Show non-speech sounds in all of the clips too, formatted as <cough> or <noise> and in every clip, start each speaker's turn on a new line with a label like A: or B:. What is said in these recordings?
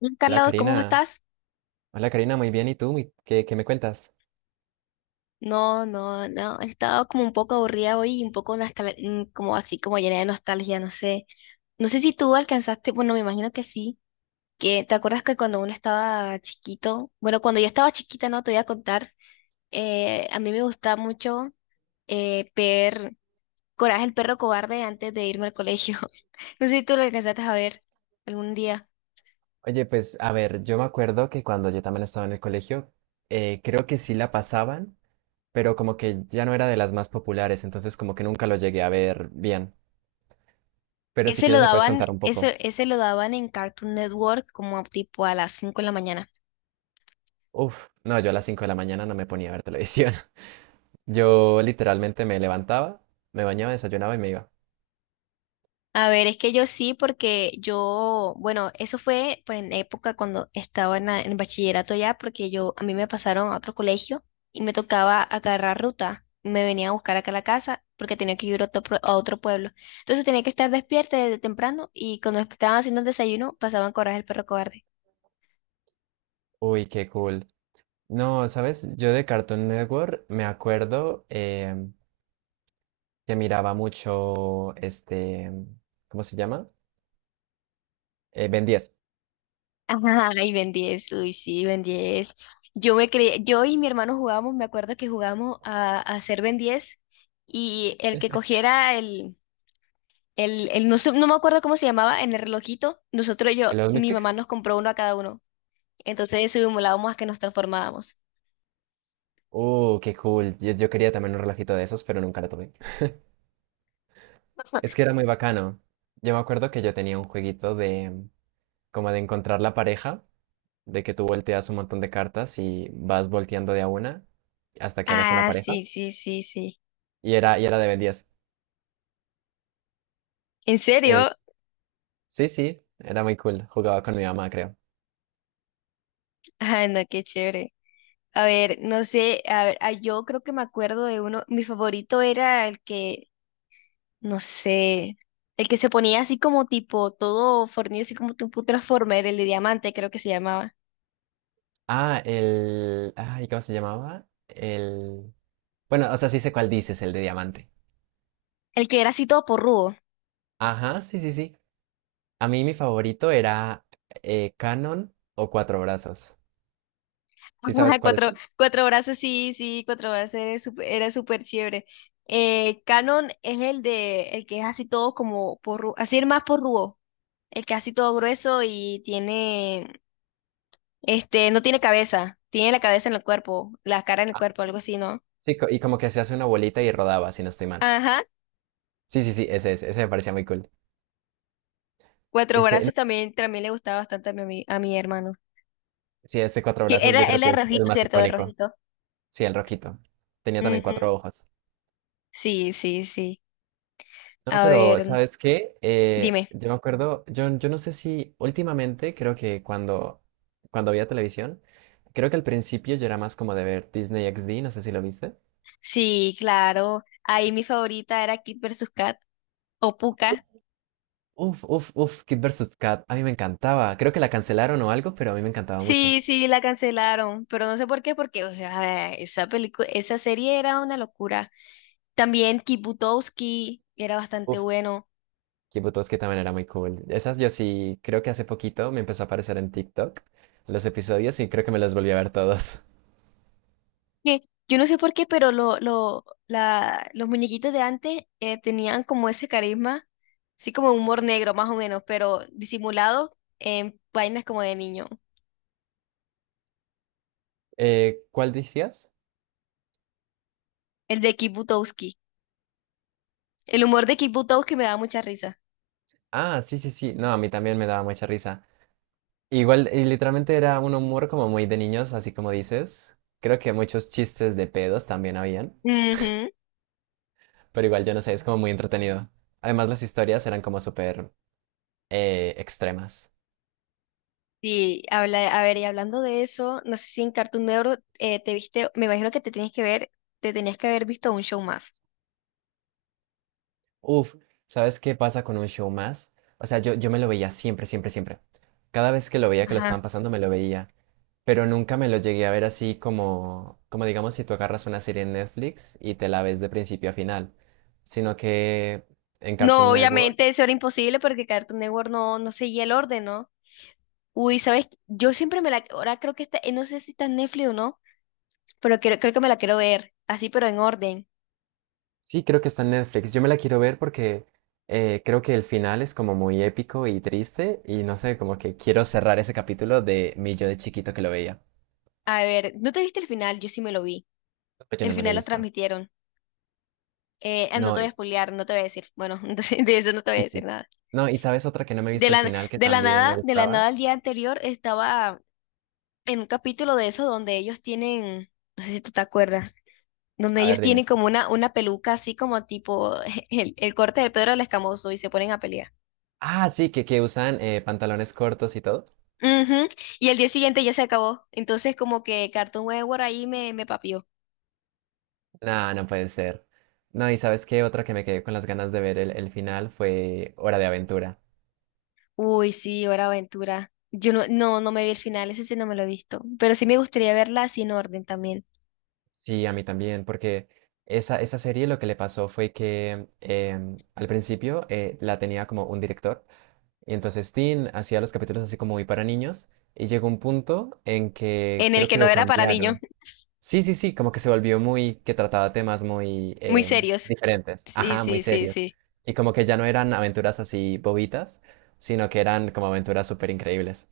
A: Hola,
B: Hola
A: Carla, ¿cómo
B: Karina,
A: estás?
B: muy bien. ¿Y tú? ¿Qué me cuentas?
A: No, no, no, he estado como un poco aburrida hoy y un poco como así, como llena de nostalgia, no sé. No sé si tú alcanzaste, bueno, me imagino que sí, que te acuerdas que cuando uno estaba chiquito, bueno, cuando yo estaba chiquita, no te voy a contar, a mí me gustaba mucho ver Coraje el perro cobarde antes de irme al colegio. <laughs> No sé si tú lo alcanzaste a ver algún día.
B: Oye, pues a ver, yo me acuerdo que cuando yo también estaba en el colegio, creo que sí la pasaban, pero como que ya no era de las más populares, entonces como que nunca lo llegué a ver bien. Pero si
A: Ese lo
B: quieres me puedes
A: daban,
B: contar un poco.
A: ese lo daban en Cartoon Network como tipo a las 5 de la mañana.
B: Uf, no, yo a las 5 de la mañana no me ponía a ver televisión. <laughs> Yo literalmente me levantaba, me bañaba, desayunaba y me iba.
A: A ver, es que yo sí, porque yo, bueno, eso fue pues, en época cuando estaba en bachillerato ya, porque yo, a mí me pasaron a otro colegio y me tocaba agarrar ruta. Me venía a buscar acá a la casa porque tenía que ir a otro pueblo. Entonces tenía que estar despierta desde temprano y cuando estaban haciendo el desayuno pasaban Coraje el perro cobarde.
B: Uy, qué cool. No, ¿sabes? Yo de Cartoon Network me acuerdo, que miraba mucho este, ¿cómo se llama? Ben 10.
A: <laughs> Ajá, y Ben 10, uy, sí, Ben 10. Yo me creía, yo y mi hermano jugábamos, me acuerdo que jugábamos a ser Ben 10 y el que cogiera el no me acuerdo cómo se llamaba, en el relojito,
B: ¿El de los
A: mi mamá
B: Matrix?
A: nos compró uno a cada uno. Entonces simulábamos a que nos transformábamos.
B: Qué cool. Yo quería también un relojito de esos, pero nunca lo tuve. Es que era muy bacano. Yo me acuerdo que yo tenía un jueguito de como de encontrar la pareja, de que tú volteas un montón de cartas y vas volteando de a una hasta que hagas una
A: Ah,
B: pareja.
A: sí, sí, sí, sí.
B: Y era de Ben 10.
A: ¿En serio?
B: Es, sí, sí, era muy cool. Jugaba con mi mamá, creo.
A: Ah, no, qué chévere. A ver, no sé, a ver, ah, yo creo que me acuerdo de uno, mi favorito era el que, no sé, el que se ponía así como tipo, todo fornido, así como tipo un Transformer, el de diamante creo que se llamaba.
B: Ah, el... Ay, ¿cómo se llamaba? El... Bueno, o sea, sí sé cuál dices, el de diamante.
A: El que era así todo porrudo.
B: Ajá, sí, sí, sí. A mí mi favorito era Canon o Cuatro Brazos. ¿Sí
A: Ajá,
B: sabes cuáles
A: Cuatro,
B: son?
A: cuatro brazos, sí, sí, cuatro brazos era súper chévere. Canon es el que es así todo como así es más porrudo, el que es así todo grueso y tiene, este, no tiene cabeza, tiene la cabeza en el cuerpo, la cara en el
B: Ah,
A: cuerpo, algo así, ¿no?
B: sí, y como que se hace una bolita y rodaba, si no estoy mal.
A: Ajá,
B: Sí, sí, sí, ese me parecía muy cool.
A: cuatro
B: Este, no,
A: brazos también le gustaba bastante a mi hermano.
B: sí, ese Cuatro
A: Que
B: Brazos yo
A: era,
B: creo
A: él
B: que
A: era
B: es el
A: rojito,
B: más
A: ¿cierto? El
B: icónico.
A: rojito.
B: Sí, el rojito. Tenía también
A: Ujú.
B: cuatro ojos.
A: Sí, sí, sí.
B: No,
A: A
B: pero
A: ver,
B: ¿sabes qué?
A: dime.
B: Yo me acuerdo, yo no sé si últimamente, cuando había televisión, creo que al principio yo era más como de ver Disney XD, no sé si lo viste.
A: Sí, claro. Ahí mi favorita era Kid vs. Kat. O Pucca.
B: Uf, uf, uf, uf, Kid vs. Kat, a mí me encantaba. Creo que la cancelaron o algo, pero a mí me encantaba mucho.
A: Sí, sí, la cancelaron, pero no sé por qué, porque o sea, esa película, esa serie era una locura. También Kibutowski era bastante
B: Uf,
A: bueno.
B: Kid que también era muy cool. Esas yo sí, creo que hace poquito me empezó a aparecer en TikTok los episodios y creo que me los volví a ver todos. <laughs>
A: Eh, yo no sé por qué, pero los muñequitos de antes tenían como ese carisma, así como humor negro más o menos, pero disimulado en vainas como de niño.
B: ¿Cuál decías?
A: El de Kibutowski. El humor de Kibutowski me da mucha risa.
B: Ah, sí, sí, sí. No, a mí también me daba mucha risa. Igual, y literalmente era un humor como muy de niños, así como dices. Creo que muchos chistes de pedos también habían,
A: Ujú.
B: pero igual yo no sé, es como muy entretenido. Además, las historias eran como súper extremas.
A: Sí, a ver, y hablando de eso, no sé si en Cartoon Network te viste, me imagino que te tenías que ver, te tenías que haber visto un show más.
B: Uf, ¿sabes qué pasa con un show más? O sea, yo me lo veía siempre, siempre, siempre. Cada vez que lo veía que lo
A: Ajá.
B: estaban pasando, me lo veía. Pero nunca me lo llegué a ver así como, como digamos, si tú agarras una serie en Netflix y te la ves de principio a final, sino que en
A: No,
B: Cartoon Network.
A: obviamente eso era imposible porque Cartoon Network no seguía el orden, ¿no? Uy, ¿sabes? Yo siempre me la, ahora creo que está, no sé si está en Netflix o no, pero creo que me la quiero ver, así pero en orden.
B: Sí, creo que está en Netflix. Yo me la quiero ver porque creo que el final es como muy épico y triste y no sé, como que quiero cerrar ese capítulo de mi yo de chiquito que lo veía.
A: A ver, ¿no te viste el final? Yo sí me lo vi.
B: Yo
A: El
B: no me lo he
A: final los
B: visto.
A: transmitieron. No
B: No,
A: te voy a
B: y,
A: spoilear, no te voy a decir. Bueno, <laughs> entonces de eso no te voy a
B: sí,
A: decir
B: sí.
A: nada.
B: No, ¿y sabes otra que no me he
A: De
B: visto el
A: la,
B: final que
A: de la
B: también me
A: nada, de la
B: gustaba?
A: nada el día anterior estaba en un capítulo de eso donde ellos tienen, no sé si tú te acuerdas, donde
B: A
A: ellos
B: ver,
A: tienen
B: dime.
A: como una peluca así como tipo <laughs> el corte de Pedro el Escamoso y se ponen a pelear.
B: Ah, sí, que usan pantalones cortos y todo.
A: Ujú. Y el día siguiente ya se acabó. Entonces como que Cartoon Network ahí me papió.
B: No, no puede ser. No, ¿y sabes qué? Otra que me quedé con las ganas de ver el final fue Hora de Aventura.
A: Uy, sí, Hora de Aventura. Yo no me vi el final, ese sí no me lo he visto. Pero sí me gustaría verla sin orden también.
B: Sí, a mí también, porque esa serie lo que le pasó fue que al principio la tenía como un director, y entonces Tim hacía los capítulos así como muy para niños, y llegó un punto en que
A: En el
B: creo
A: que
B: que
A: no
B: lo
A: era para niños,
B: cambiaron. Sí, sí, sí, como que se volvió muy, que trataba temas muy
A: <laughs> muy serios.
B: diferentes,
A: Sí,
B: ajá, muy
A: sí, sí,
B: serios,
A: sí.
B: y como que ya no eran aventuras así bobitas, sino que eran como aventuras súper increíbles.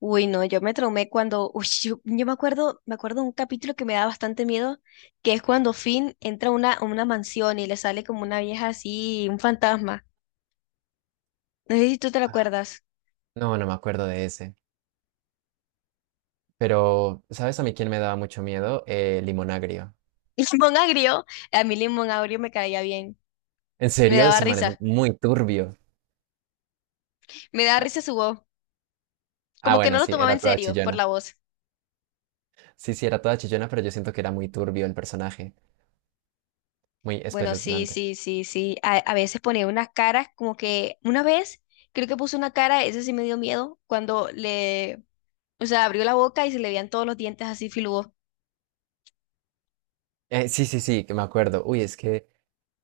A: Uy, no, yo me traumé cuando, uy, yo me acuerdo de un capítulo que me da bastante miedo, que es cuando Finn entra a una mansión y le sale como una vieja así, un fantasma. No sé si tú te lo acuerdas.
B: No, no me acuerdo de ese, pero ¿sabes a mí quién me daba mucho miedo? Limón Agrio.
A: <laughs> Limón agrio, a mí Limón agrio me caía bien,
B: En
A: me
B: serio,
A: daba
B: ese man es
A: risa,
B: muy turbio.
A: me daba
B: Ah,
A: risa su voz, como que no
B: bueno,
A: lo
B: sí,
A: tomaba
B: era
A: en
B: toda
A: serio por
B: chillona.
A: la voz.
B: Sí, sí, era toda chillona, pero yo siento que era muy turbio el personaje, muy
A: Bueno, sí,
B: espeluznante.
A: sí, sí, sí, a veces ponía unas caras, como que una vez creo que puso una cara, eso sí me dio miedo, cuando le, o sea, abrió la boca y se le veían todos los dientes así filudos.
B: Sí, sí, sí, que me acuerdo. Uy,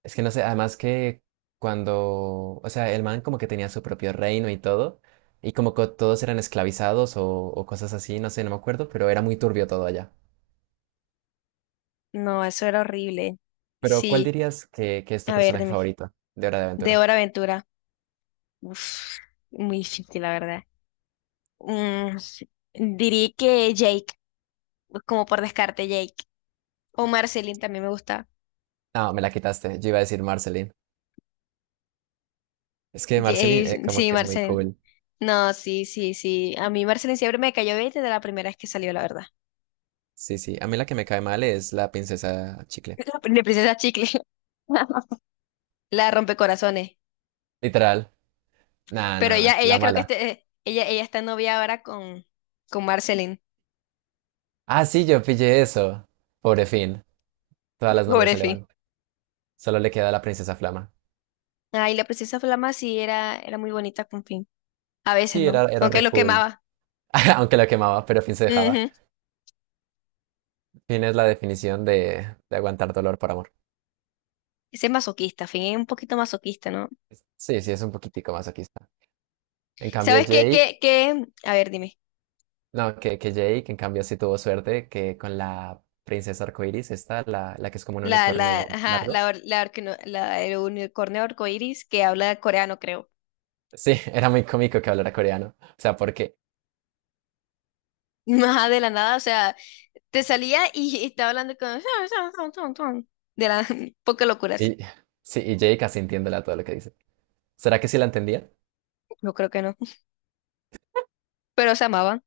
B: es que no sé, además que o sea, el man como que tenía su propio reino y todo, y como que todos eran esclavizados o cosas así, no sé, no me acuerdo, pero era muy turbio todo allá.
A: No, eso era horrible.
B: Pero, ¿cuál
A: Sí,
B: dirías que es tu
A: a ver,
B: personaje
A: dime.
B: favorito de Hora de
A: De
B: Aventura?
A: Hora Aventura. Uf, muy difícil, la verdad. Mm, diría que Jake, como por descarte, Jake. O Marceline también me gusta.
B: No, me la quitaste, yo iba a decir Marceline. Es que Marceline
A: Jake,
B: como
A: sí,
B: que es muy
A: Marceline.
B: cool.
A: No, sí, sí, sí. A mí Marceline siempre me cayó bien desde la primera vez que salió, la verdad.
B: Sí, sí. A mí la que me cae mal es la princesa chicle.
A: <laughs> La princesa Chicle. <laughs> La rompecorazones.
B: Literal. Nada,
A: Pero
B: nada mal.
A: ella
B: La
A: creo que
B: mala.
A: ella está novia ahora con Marceline.
B: Ah, sí, yo pillé eso. Pobre Finn. Todas las novias
A: Pobre
B: se le
A: Fi.
B: van. Solo le queda la princesa Flama.
A: Ay, la princesa Flama sí era muy bonita con Finn. A veces
B: Sí,
A: no,
B: era, era
A: aunque
B: re
A: lo
B: cool.
A: quemaba.
B: <laughs> Aunque lo quemaba, pero Finn se dejaba.
A: Ujú.
B: Finn es la definición de aguantar dolor por amor.
A: Ese es masoquista, Finn es un poquito masoquista, ¿no?
B: Sí, sí, es un poquitico más aquí está. En cambio,
A: ¿Sabes qué,
B: Jake,
A: qué, qué? A ver, dime.
B: no, que Jake, en cambio, sí tuvo suerte que con la princesa arcoiris, esta, la que es como un unicornio
A: Ajá,
B: largo.
A: la, or- la, orquino- la- el unicornio arcoíris que habla coreano, creo.
B: Sí, <laughs> era muy cómico que hablara coreano. O sea, porque
A: <laughs> Ajá, de la nada, o sea, te salía y estaba hablando con... De la... <laughs> Poca locuras.
B: Y, <laughs> sí, y Jake casi entiéndela todo lo que dice. ¿Será que sí la entendía?
A: Yo creo que no. Pero se amaban.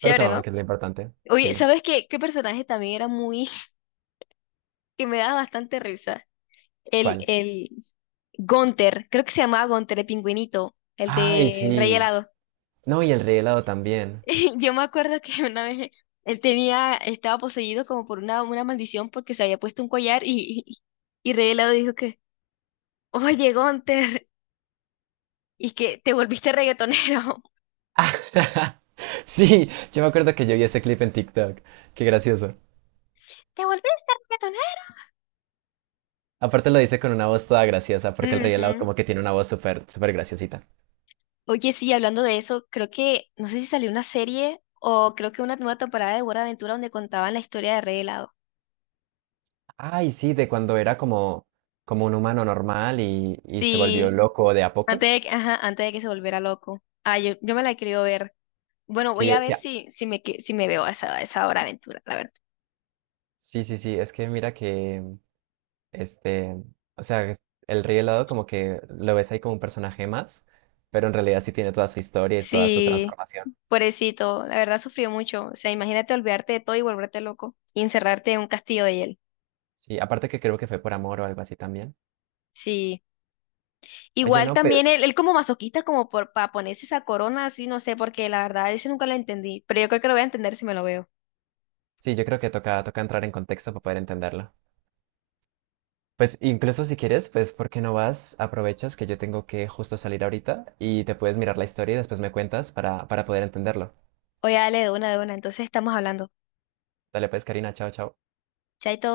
B: Pero se maman,
A: ¿no?
B: que es lo importante.
A: Oye,
B: Sí,
A: ¿sabes qué? ¿Qué personaje también era muy... <laughs> que me daba bastante risa? El,
B: ¿cuál?
A: el, Gunther, creo que se llamaba Gunther, el pingüinito, el
B: Ay,
A: de Rey
B: sí.
A: Helado.
B: No, y el rey helado también.
A: <laughs> Yo me acuerdo que una vez él tenía, estaba poseído como por una maldición porque se había puesto un collar y Rey Helado dijo que, oye, Gunther, y que te volviste reggaetonero. <laughs>
B: Ah, <laughs> sí, yo me acuerdo que yo vi ese clip en TikTok. Qué gracioso.
A: ¿Te volviste
B: Aparte lo dice con una voz toda graciosa, porque el rey helado
A: reggaetonero? Ujú.
B: como que tiene una voz súper, súper graciosita.
A: Oye, sí, hablando de eso, creo que, no sé si salió una serie o creo que una nueva temporada de Buena Aventura donde contaban la historia de Rey Helado.
B: Ay, sí, de cuando era como, como un humano normal y se volvió
A: Sí,
B: loco de a pocos.
A: ajá, antes de que se volviera loco. Ah, yo me la quería ver. Bueno, voy
B: Sí,
A: a
B: es
A: ver
B: que,
A: si me veo a esa hora aventura, la verdad.
B: sí, sí, sí, es que mira que Este, el Rey Helado como que lo ves ahí como un personaje más, pero en realidad sí tiene toda su historia y es toda su
A: Sí,
B: transformación.
A: pobrecito, la verdad sufrió mucho. O sea, imagínate olvidarte de todo y volverte loco y encerrarte en un castillo de hielo.
B: Sí, aparte que creo que fue por amor o algo así también.
A: Sí,
B: Oye,
A: igual
B: no,
A: también él,
B: pues
A: él como masoquista, como por para ponerse esa corona así, no sé, porque la verdad eso nunca lo entendí, pero yo creo que lo voy a entender si me lo veo.
B: sí, yo creo que toca, toca entrar en contexto para poder entenderlo. Pues incluso si quieres, pues ¿por qué no vas? Aprovechas que yo tengo que justo salir ahorita y te puedes mirar la historia y después me cuentas para poder entenderlo.
A: Oye, dale de una, entonces estamos hablando.
B: Dale pues, Karina, chao, chao.
A: Chaito.